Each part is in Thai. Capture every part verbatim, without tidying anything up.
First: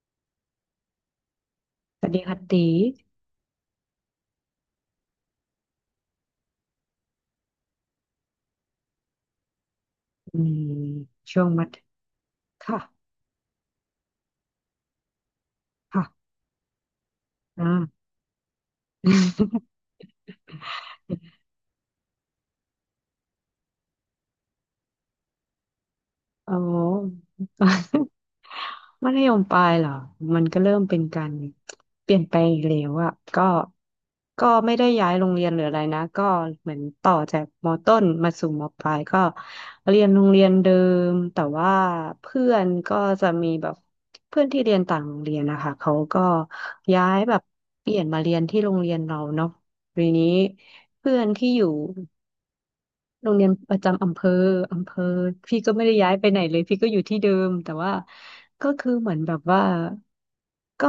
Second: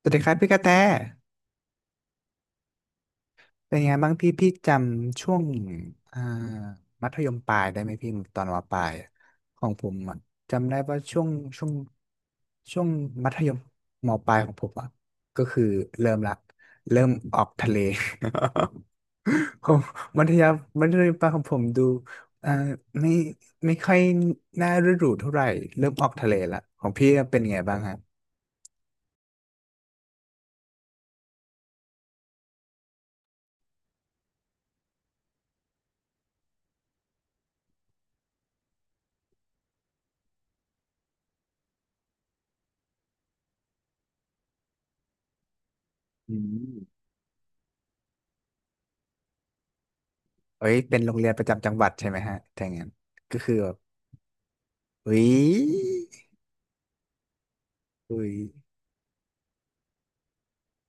สวัสดีครับพี่กระแต สวัสดีค่ะตีเป็นยังไงบ้างพี่พี่จำช่วงอ่ามัธยมปลายได้ไหมพี่ตอนมปลายอะของผมอะอืมจำได้ว่าช่วงช่วงช่มัวธงค่ะช่วงมัธยมมปลายของผมอ่ะก็คือเริ่มค่ะละเริ่มออกทะเล อ่า ผ มมัธยมมัธยมปลายของผมดูอ่าไม่ไม่ค่อยน่าฤดูเท่าไหร่เริ่มออกทะเลอ๋อ ละของพี่เป็นยังไงบ้างฮะมัธยมปลายเหรอ มันก็เริ่มเป็นการเปลี่ยนไปอีกแล้วอะก็ก็ไม่ได้ย้ายโรงเรียนหรืออะไรนะ ก็เหมือนต่อจากมต้นมาสู่มปลายก็เรียนโรงเรียนเดิมแต่ว่าเพื่อนก็จะมีแบบเพื่อนที่เรียนต่างโรงเรียนนะคะเขาก็อืม ย้ายแบบเปลี่ยนมาเรียนที่โรงเรียนเราเนาะทีนี้เอ้ยเป็นโรเพื่งอเรีนยนปที่ระอจำยู่ จังหวัดใช่ไหมฮะถ้าอย่างนั้นโรงก็เรียนคือแบปบระจำอำเภออำเภออุ้พี่ก็ไม่ได้ยย้ายไปไหนเลยพี่ก็อยู่ที่เดิมแต่ว่าอุ้ยก็คือเหมือนแบบว่าก็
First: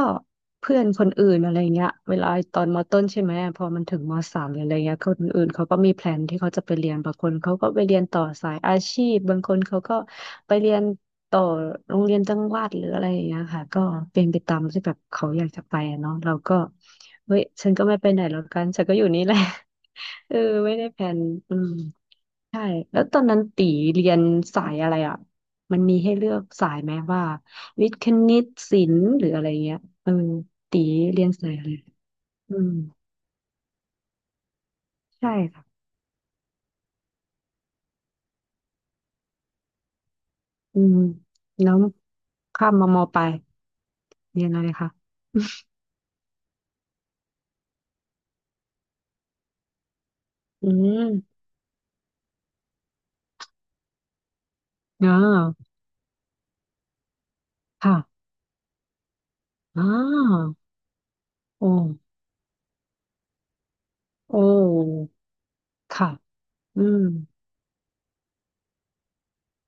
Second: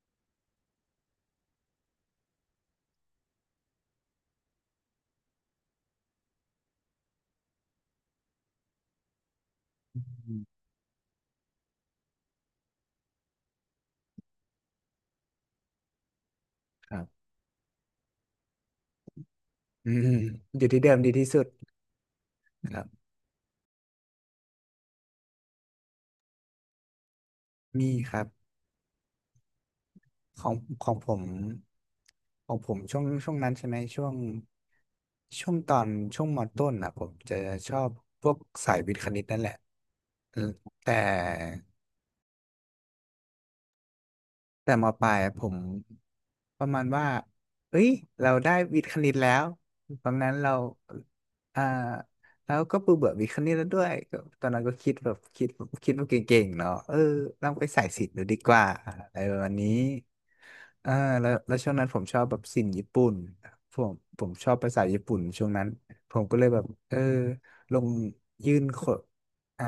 เพื่อนคนอื่นอะไรเงี้ยเวลาตอนมต้นใช่ไหมพอมันถึงมสามหรืออะไรเงี้ยคนอื่นเขาก็มีแพลนที่เขาจะไปเรียนบางคนเขาก็ไปเรียนต่อสายอาชีพบางคนเขาก็อืไปมเรียนต่อโรงเรียนจังหวัดหรืออะไรอย่างเงี้ยค่ะก็เป็นไปตามที่แบบเขาอยากจะไปอะเนาะเราก็ครับเฮ้ยฉันก็ไม่ไปไหนแล้วกัน ฉันก็อยู่นี่แหละ อืม เอออยู่ไม่ที่ได้เดิมแผดีนที่สุดอืม ใช่ครัแล้วบตอนนั้นตีเรียนสายอะไรอ่ะมันมีให้เลือกสายไหมว่ามีวิทย์คครับ ณิตศิลป์หรืออะไรเงี้ยเออของตีของผมเรียนสายอะไรขอืองผมมช่วงช่วงนั้นใช่ไหมช่วงใช่ช่วงค่ะตอนช่วงมต้นอ่ะผมจะชอบพวกสายวิทย์คณิตนั่นแหละอืมอืแต่ มแล้วข้ามมามอปลายเรียนอะไรแต่มคะปลายอะผมประมาณว่าเอ้ย เราได้วิทย์คณิตแล้วตอนนั้นเราอืมอ่าแล้วก็เบื่อเบื่อวิทย์คณิตแล้วด้วยก็ตอนนั้นก็คิดอ่แบบคิดาคิดว่าเก่งๆเนาะเออลองไปสายค่ะศิลป์ดูดีกว่าอะไรประมาณนี้อ่าเออแล้วแล้วโอ้ช่วงนั้นผมชอบแบบศิลป์ญี่ปุ่นผมผมโอชอบภาษาญี่้ปุ่นช่วงนั้นค่ะผมก็เลยแบบอืเออมลงยื่นโคอ่า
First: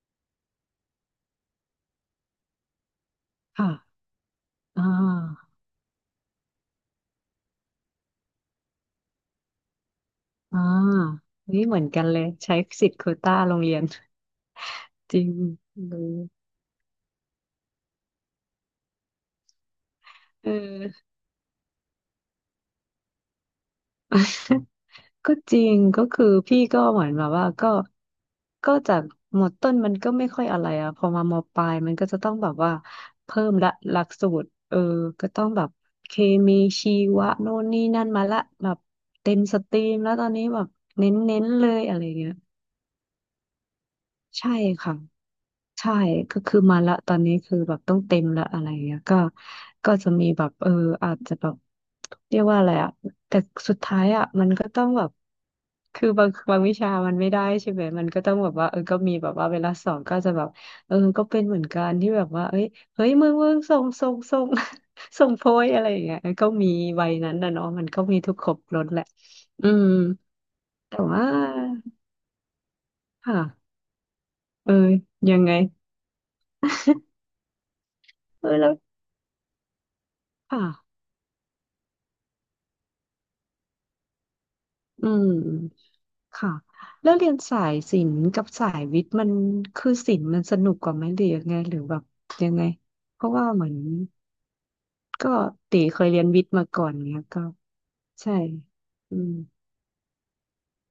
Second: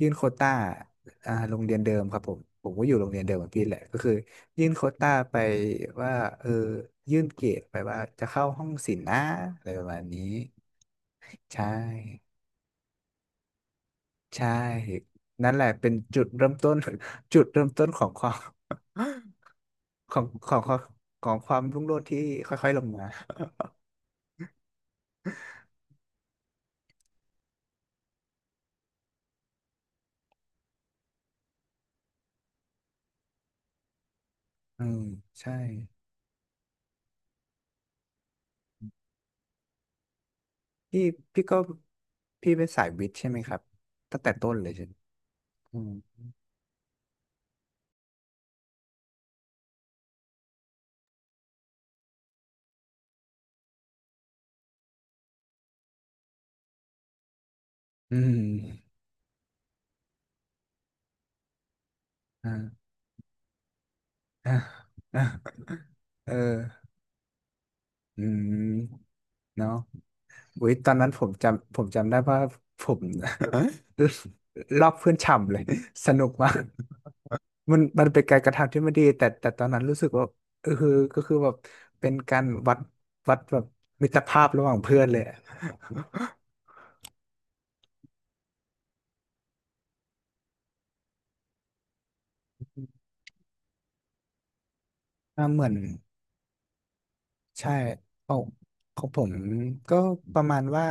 ยื่นโควต้า อ่าโรงเรียนเดิมครับผมผมก็อยู่โรงเรียนเดิมอับพี่ค่ะแหละก็คือยื่นโคอ่วต้าไปาว่าเออยื่นเกรดไปว่าจะเข้าห้องศิลป์นะอะไรประมาณนี้อ่านี่ใช่เหมือนกันเลยใช้สิทธิ์โควต้าโรงเรียน ใช่ จริงนั่นแหละเป็นเลจุดยเริ่มต้น จุดเริ่มต้นของความของเอขอ องของของความรุ่งโรจน์ที่ค่อยๆลงมาก็จริงก็คือพี่ก็เหมือนแบบว่าก็ก็จากหมดต้นมันก็ไม่ค่อยอะไรอ่ะพอมามปลายมันก็จะต้องแบบว่าเพิ่มละหลักสูตรเอออืมก็ต้องใช่แบบเคมีชีวะโน่นนี่นั่นมาละแบบเต็มสตรีมแล้วตอนนี้แบบพี่เน้พี่นก็ๆเลยอะไรเงี้ยพี่เป็นสายวิทย์ใช่ไหมครับตั้งแต่ใช่ต้นเลยใช่ไหมค่ะ อืใช่มก็คือมาละตอนนี้คือแบบต้องเต็มละอะไรเงี้ยก็ก็จะมีแบบเอออาจจะแบบเรียกว่าอะไรอะแต่สุดท้ายอะมันก็ต้องแบบคือบางบางวิชามันไม่ได้ใช่ไหมมันอืก็ต้องแบบว่าเออมก็มีแบบว่าเวลาสอนก็จะแบบเออก็เป็นเหมือนกันที่แบบว่าอ่เอ้ยาเฮ้ยมึงมึงส่งส่งส่ง อ่า อ่าส่งโพยอะไรอย่างเงี้ยเอก็อมีวัยนั้นนะเนาะมันก็มีอืทุกครบรสแหมละอืเนาะ มอุ๊ยตอนแต่นั้นผว่ามจำผมจำได้ว่าผม ค่ะเออ ลอกเพื่อนยังฉ่ำไงเลย สนุกมากมันมันเป็นการเอกอระแล้ทำวที่ไม่ดีแต่แต่ตอนนั้นรู้สึกว่าค่ะเออคือก็คือแบบเป็นการวัดวัดแบบมิตรภาพระหว่างเพื่ออืนเลยม อะค่ะแล้วเรียนสายศิลป์กับสายวิทย์มันคือศิลป์มันสนุกกว่าไหมหรือยังไงหรือแบบยังไงเพราะว่าเหมือนก็อ่าเหมือน ตีเคยเรียนวิทย์มาก่อนเนี้ยก็ใช่ใช่เอาของอืผมมก็ประมาณว่า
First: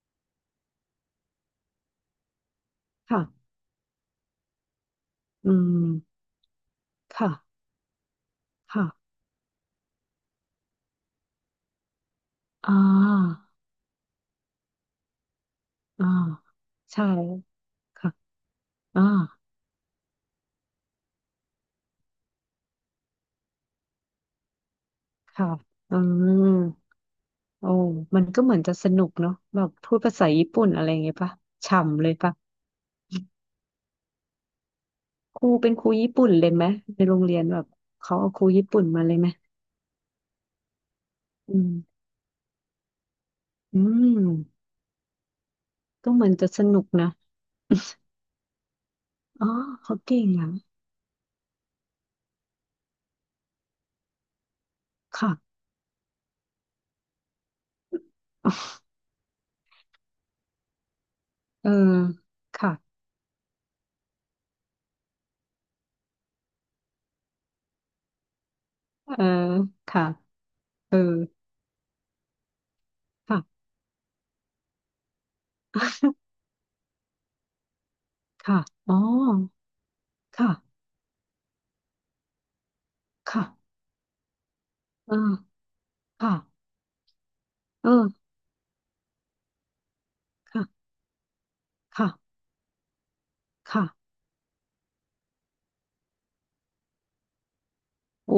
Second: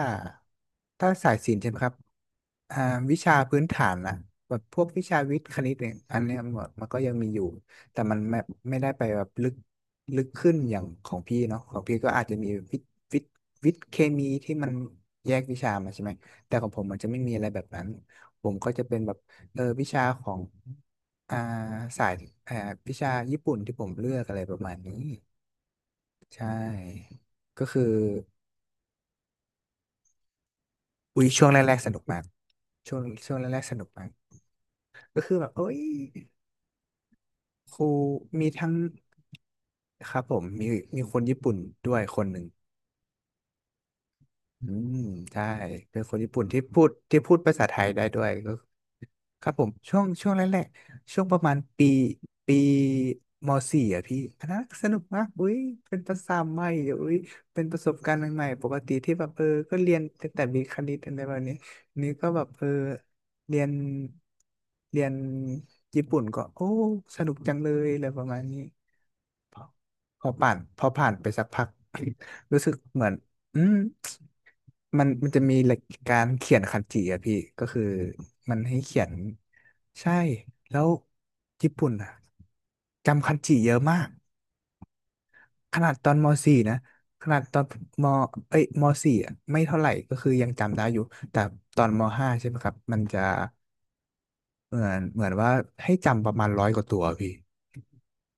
ถ้าสายศิลป์ใช่ไหมครับอ่าวิค่ะชาพื้นฐานอะแบบพวกวิชาวิทย์อืคณิตเนี่ยอันมเนี้ยมันมันก็ยังมีค่ะอยู่แต่มันไม่ไม่ได้ไปค่ะแบบลึกลึกขึ้นอย่างของพี่เนาะของพี่ก็อาจจะมีอ่วิทย์วิทย์าวิทย์เคมีที่มันแยกวิชามาใช่อ่าไหมแต่ของผมมันใช่จะไม่มีอะไรแบบนั้นค่ะผมก็จะเป็นอ่าแบบเออวิชาของอ่าสายอ่าวิชาญี่ปุ่นที่ผมเลือกอะไรประมาณนี้ ค่ะอืใช่ มก็โอ้คือมันก็เหมือนจะสนุกเนาะแบบพูดภาษาญี่ปุ่นอะไรอย่างเงี้ยอุ้ยปะช่วงแรกๆสนุฉ่ำกเลยมากปะช่วงช่วงแรกๆสนุกมากก็คือคแบรูบเอ้เป็นยครูญี่ปุ่นเลยไหมในโรงเรียนแบบครูเขาเอาครูมีญี่ทั้งปุ่นมาเลยไหม ครับผมมีมีคนญี่ปุ่อืนด้วยมคนหนึ่งอืมอืมใช่เป็นก็คนเหมือญี่นปุ่นจะที่สพูนุกดนะที่พูดภาษาไทยได้ด้วยก็ คอ๋อรับผมเขาช่วงเก่ช่งวงแรอ่ะกๆช่วงประมาณปีปีม .สี่ อ่ะพี่อันนั้นสนุกมากค่ะ อุ้ยเป็นภาษาใหม่เดี๋ยวอุ้ยเป็นประสบการณ์ใหม่ๆปกติที่แบบเออก็เรียนแต่แต่มีคณิตอะไรแบบนี้เออนี่ก็แบบเออค่ะเรียนเรียนญี่ปุ่นก็โอ้สนุกจังเลยอะไรประมาณนี้เออค่ะพอผ่านพอเออผ่านไปสักพัก รู้สึกเหมือนค่ะอืม มันมันจะมีหลักการเขียนคันจิอะพี่ก็คือมัค่ะนให้อ๋เขีอยนใช่ค่ะแล้วญี่ปุ่นอะจำคันจิเยค่ะอะมากเออขนาดตอนม ค่ะ .สี่ นะขนาดตอนเอมอเอ้ยมสี่อะไม่เท่าไหร่ก็คือยังค่ะจำได้อยู่แต่ตอนม ค่ะ .ห้า ใช่ไหมครับมันจะค่ะเหมือนเหมือนว่าให้จำประมาณร้อยกว่าตัวพี่โอ้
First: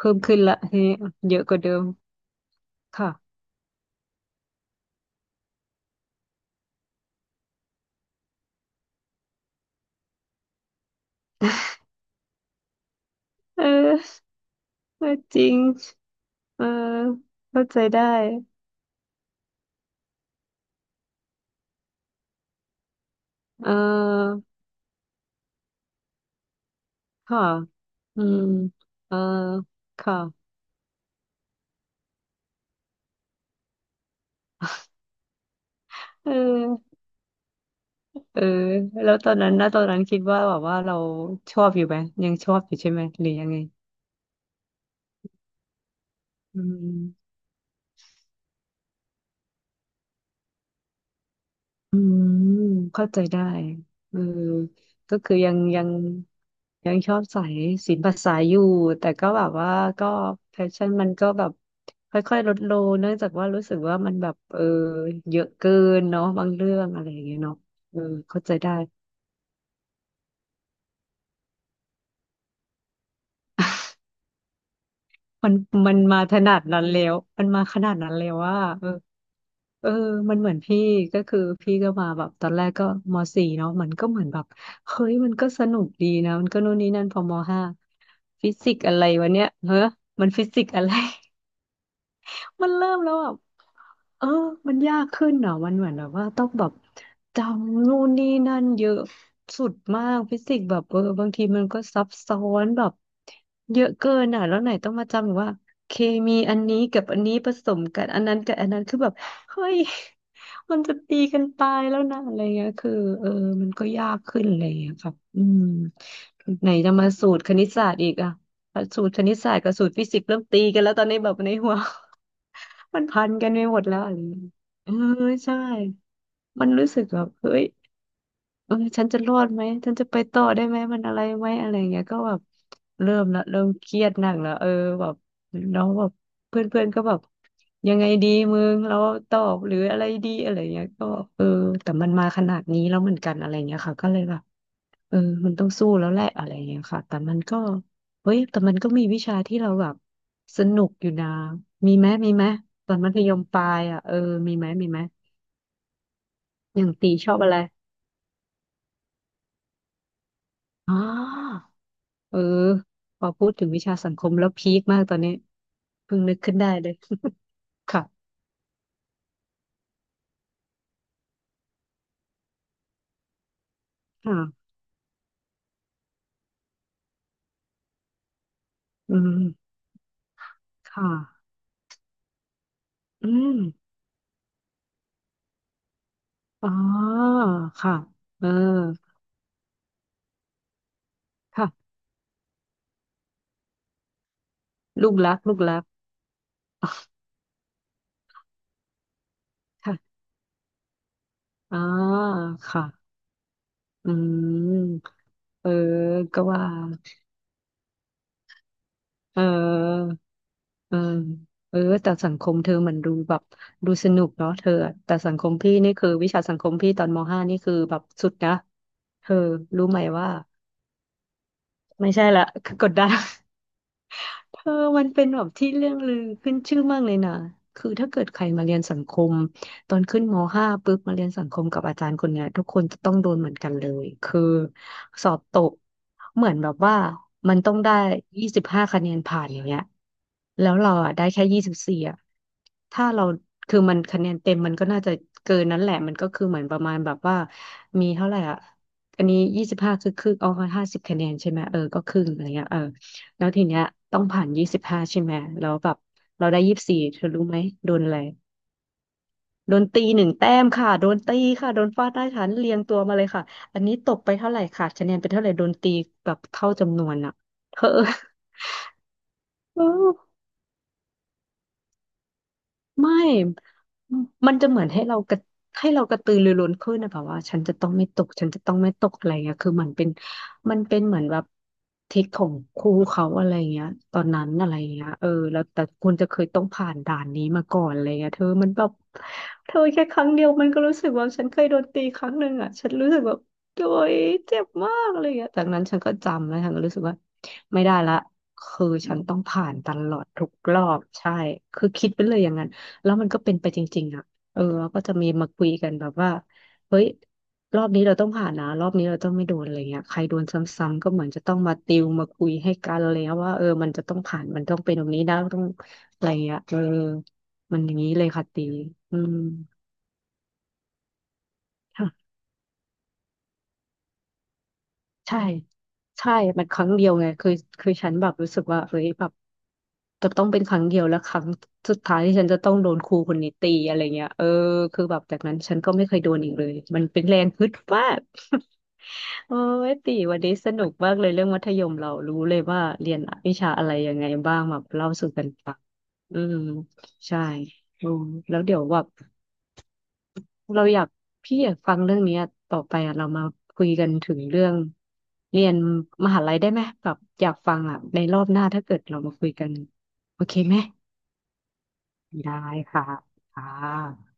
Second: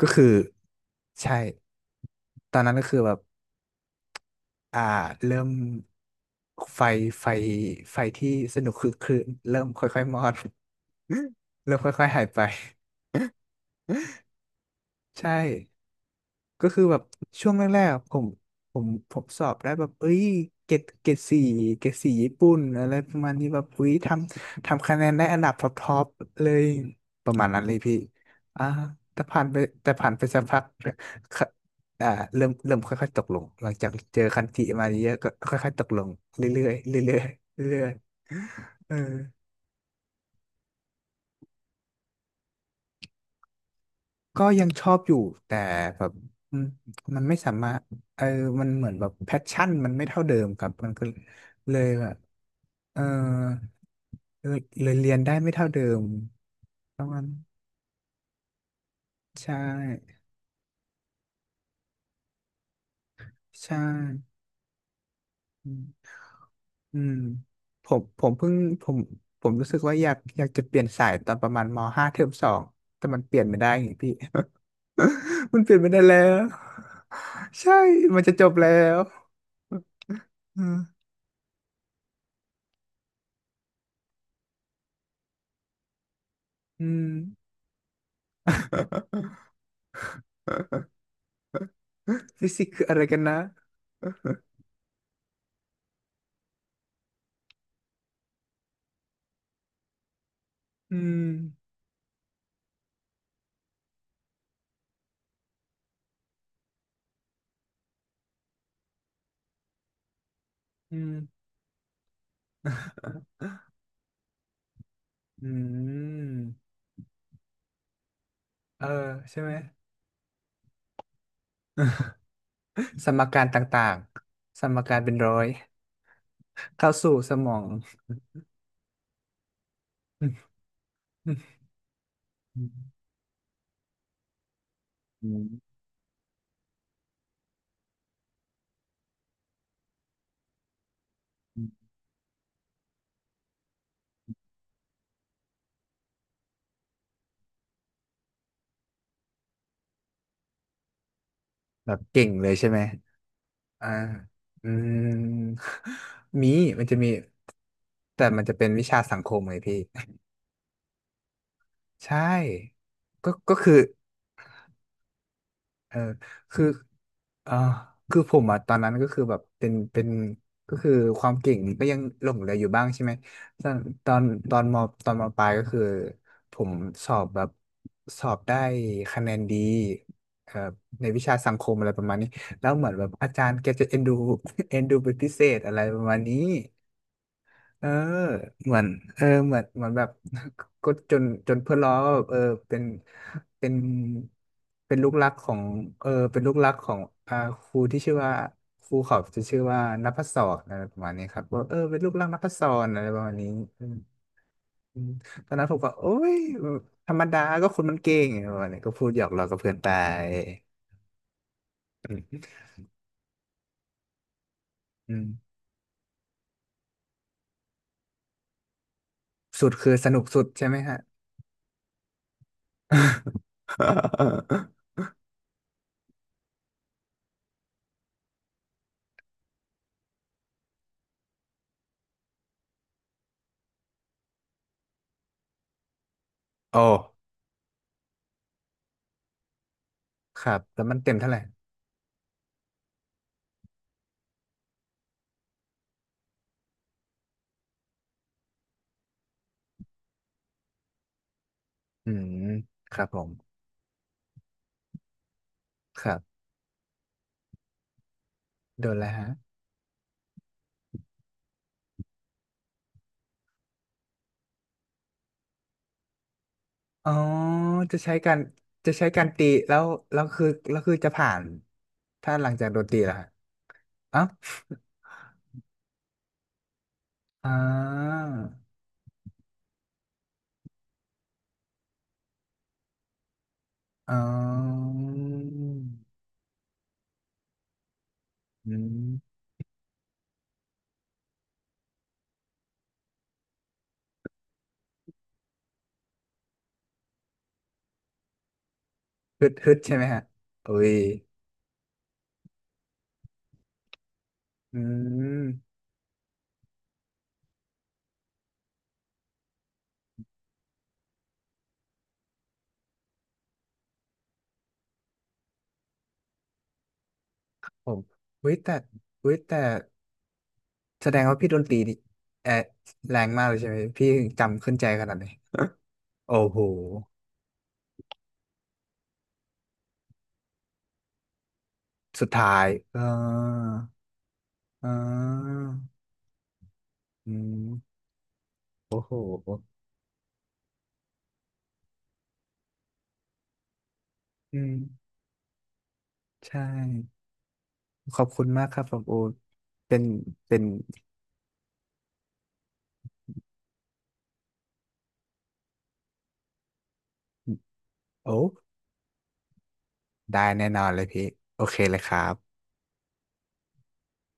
ก็ิ่มคือขึ้นละทีนี้เยใช่อะกว่าเดิมตอนนั้นก็คือแบบ ค่ะอ่าเริ่มไฟไฟไฟที่สนุกคือคือเริ่มค่อยๆมอด เริ่มค่อยๆหายไป เออ เออใช่ จริงเออก็คือแบบช่วงเข้าแรใจกได้ๆผมผมผมสอบได้แบบเอ้ยเกรดเกรดสี่เกรดสี่ญี่ปุ่นอะไรประมาณนี้แบบเอุ้ยทออำทำคะแนนได้อันดับท็อปท็อปเลยประค่ะมาณนั้นเลยพี่อืมอ่าเออแต่ผ่านไปแต่ผ่านค่ะไปสักพักค่ะอ่าเริ่มเริ่มค่อยๆตกลงหลังจากเจอคันธิมาเยอะก็ค่อยๆตกลงเอเรื่อยๆอ เรื่อยๆเรื่อยเออๆเออ แล้วตอนนั้นนะตอนนั้นคิดว่าแบบว่าเราชอบอยู่ไหมยังชอบอยู่ใช่ไหมหรือยังไงก็ยังชอบอยู่แต่แบบอือืมมันมไม่สามารถเออมันเหมือนแบบแพชชั่นมันไม่เท่าเดิมครับมันก็เลยอืแบบมเออเข้าใจได้เออเลยเลยเรียก็นได้คือไม่ยังเท่าเดิยังมยังประชอมาบณใส่ศิลปะสายอยู่แต่ก็แบบใช่ว่าก็แพชชั่นมันก็แบบค่อยๆลดลงเนื่องจากว่ารู้สึใช่กว่ามันแบบเออเยอะอืเกินมเนาะบางเรื่องอือะไรมอย่างเงี้ยเนาะผเออมผมเข้าเพิ่ใจงได้ผมผมรู้สึกว่าอยากอยากจะเปลี่ยนสายตอนประมาณมห้าเทอมสองแต่มันเปลี่ยนไม่ได้ไงพี่ มั นมันเปลี่ยนไม่มัได้นแล้มาขวนาดนั้นแล้วมันมาใช่ขนาดนั้นมันแล้จะวจบว่า แล้วเออมันเหมือนอืพี่มก็คือพี่ก็มาแบบตอนแรกก็มสี่เนาะมันก็เหมือนแบบเฮ้ยมันก็สนุกดีนะมันก็โนู่นอืนี่ม นั่นพอมห้าฟิสิกส์อะไรวะเนี่ยเฮ้อ มันฟิสิกส์อะไร ฟิ สิมักนส์คือเริ่อะมไรแล้กัวนอ่ะ นะเออมันยากขึ้นเหรอมันเหมือนแบบว่าต้องแบบจำนู่นนี่นั่นเยอะสุดมากฟิสิกส์แบบอืเออมบางทีมันก็ซับซ้อนแบบเยอะเกินอ่ะแล้วไหนต้องมาจำว่าเคมีอันนี้กับอันนี้ผสมกันอันนั้นกับอันนั้นคือแบบเฮ้ย มันจะอืมตีกันตายแล้วนะอะไรเงี้ยคือเออมันก็ยากขึ้นอะไรเงี้ยครับอือืมมไหนจะมาสูตรคณิตศาสตร์อีกอ่ะเออสูตรคณิตใช่ไหศาม สตร์กับสูตรฟิสิกส์เริ่มตีกันแล้วตอนนี้แบบในหัว มัน สมพันการกันตไปหม่าดแล้งวอะไรอย่างเงี้ยๆ สมเออการเป็นร้อย ใช่ มันรู้เข้าสึกสู่แบบสมเฮ้องยเออฉันจะรอดไหมฉันจะไปอืมต่อได้ไหมมันอะไรอไหมอะไรอย่างเงี้ยก็แบบืเริ่มละเริ่มเครียดหนักแล้วเออแบบมน้องแบบเพื่อนเพื่อนก็แบบยังไงดีมึงเราตอบหรืออะไรดีอะไรอย่างเงี้ยก็เอออืมแต่มันมาขนาดนี้แล้วเหมือนกันอะไรอย่างเงี้ยค่ะก็เลยแบบ เออมันต้องสู้แล้วแหละอะไรอย่างเงี้ยค่ะ แต่มันก็ เฮ้ยแต่มันก็มีวิชาที่เราแบบสนุกอยู่นะแบมีบไหมเก่มีงไหมเลยใช่ไหมตอนมัธยมปลายอ่าอ่ะเออมีไหอืมมีไหมมมีอมันย่างจะมี ตีชอบอะไรแต่มันจะเป็นวิชาสังคมไงพี่ อ๋อ ใช่ เออพอก็พูดก็ถึงคือ วิชาสังคมแล้วพีคมากตอนนี้เออเพิ่งนึกขึ้นคือได้เลย อ่า ค่ะคือผมอ่ะตอนนั้นก็คือแบบเป็นเป็นก็คือความเก่งก็ยังหลงเหลืออยู่บ้างใช่ไหมตอนตอนตอนค่ะมตอนมปลายก็คือผมสอบแบบสอบได้อืคะแนนดีมเอ่อในค่ะวิชาสังคมอะไรประมาณนี้แล้วเหมือนแบบอือาจารมย์แกจะเอ็นดู เอ็นดูเป็นพิเศษอะไรประมาณนี้ อ๋อเออค่ะเออเหมือนเออเหมือนเหมือนแบบ ก็จนจนเพื่อนค่ะล้อว่าแบบเออเป็นเป็นเป็นลูลูกกรักรักขอลูกงรัก เออเป็นลูกรักของอ่าครูที่ชื่อว่าครูเขาจะชื่อว่า นัค่ะพศรอะไรประมาณนี้ครับว่าเออ๋ออเป็นลูกรักนัพศค่ะรอะไรประมาณนี้อืมอืม อืมตอนนั้เอนอ ผมก็โอ๊ยก็ว่า ธรรมดาก็คนมันเก่งอะไรประมาณนี้ก็พูดหยอกเล้อกับเพื่อนไปออ เออ เออ แต่สังคมเธอเหมันดูแบบดูสนุกเนาะเธออะอืแต่มสังคมพี่นี่คือวิชาสังคมพี่ตอนมห้านี่คือแบบสุดนะ เธอสุดรู้คือไหมสนุกว่าสุดใช่ไหมฮะ ไม่ใช่ละ คือกดดัน เธ อมันเป็นแบบที่เรื่องลือขึ้นชื่อมากเลยนะคือถ้าเกิดใครมาเรียนสังคมตอนขึ้นมห้าปุ๊บมาเรียนสังคมกับอาจารย์คนเนี้ยทุกคนจะต้องโดนเหมือนกันเลย คือสอบตกเหมือนแบบโอว่า้มันต้องได้ยี่สิบห้าคะแนนผ่านอย่างเงี้ยครับแล้วแล้วเรามันเต็อ่ะมได้เท่าไหร่ แค่ยี่สิบสี่อ่ะถ้าเราคือมันคะแนนเต็มมันก็น่าจะเกินนั้นแหละมันก็คือเหมือนประมาณแบบว่ามีเท่าไหร่อ่ะอันนี้ยี่สิบห้าคือครึ่งเอาห้าสิบคะแนนใช่ไหมเออก็อืครึ่งมอะไรเงี้ยเออ ครับผมแล้วทีเนี้ยต้องผ่านยี่สิบห้าใช่ไหมแล้วแบบครับเราได้ยี่สิบสี่เธอรู้ไหมโดนอะไรโดนแล้วฮะโดนตีหนึ่งแต้มค่ะโดนตีค่ะโดนฟาดหน้าฉันเรียงตัวมาเลยค่ะอันนี้ตกไปเท่าไหร่ขาดคะแนนไปเท่าไหร่โดนตีแบบเท่าจำนอ๋อวนอ่ะเธอ จะใช้การจะใช้การตีแล้วแล้ว คือแล้วคือจะผ่านถ้าหลังจากโดนตีแล้ไม่วฮะอ๋อมันจะเหมือนให้เรากระให้เรากระตือรือร้นขึ้นนะแบบว่าอ่ฉันจะต้องไม่ตากฉันจะต้องไม่ตกอะไรเงี้ยคือมันเป็นมันเป็นเหมือนแบบทิศของครูเขาอะไรเงี้ยอ๋ตอนนั้นอะไรอเงี้ยเออแล้วแต่คุณจะเคยต้องผ่านด่านนี้มาก่อนอะไรเงี้ยเธอมัอืนแบบมเธอแค่ครั้งเดียวมันก็รู้สึกว่าฉันเคยโดนตีครั้งหนึ่งอ่ะฉันรู้สึกแบบโดยเจ็บมากอะไรเงี้ยจากนั้นฉันก็จำแล้วฉันก็รู้สึกว่าไม่ได้ละคือฉันต้องฮึดผ่าฮึนดตใช่ไหมลอฮะดทุกอุ้รอยบใช่คือคิดไปเลยอย่างนั้น แล้วมันก็เป็นไปจริงๆอ่ะเอออืแล้วก็จะมีมาคุยมกันแบบว่าเฮ้ย รอบนี้เราต้องผ่านนะรอบนี้เราต้องไม่โดนอะไรเงี้ยใครโดนซ้ำๆก็เหมือนจะต้องมาติวมาคุยให้กันอะไรเงี้ยว่าเออมันจะต้องผ่านมันต้องเป็นตรงนี้นะต้องอะไรเงี้ยเออมันผอย่ามงนี้เลยค่ะเุ้ยตีแต่อืเุ้มยแต่แสดงว่าพี่โดนตรีนี่ค่ะ แออแรงมากเลยใช่ไหมพี่ถึงจำขึ้นใจขนาดนี้ใช่ใช่โอ้โหมันครั้งเดียวไงคือคือฉันแบบรู้สึกว่าเฮ้ยแบบจะต้องเป็นครั้งเดียวแล้วครั้งสุดท้ายสุดที่ฉัท้านจะยต้องโดเอนครูคนนี้ตีออะไรเงี้ยเออเคือแบบจากนั้ออนฉันก็ไม่เคยโดนอีกเลยมันเป็นอืแรงม ฮึดมาก โอ้โห โอ้ยตีวันนี้สนุกมากเลย เรื่องมัธยมเรารู้เลยว่าเรียนวิชาอะไรยังไงบ้าอืงมแบบเล่าสู่กันฟังอืมใช่ ใช่อืขอมบคุณแล้วมากคเดี๋ยรัวบผแบมบ โอตเป็นเป็นเราอยากพี่อยากฟังเรื่องเนี้ยต่อไปอ่ะเรามาคุยกันถึงเรื่องเรียนมหาลัยได้ไหมแบบอยากฟังอ่ะในรอโอ้บหน้าถ้าเกิดเรามาคุยกันได้โอเคแน่ไหมนอนเลยพี่ โอเคเลยครัได้บค่ะค่ะ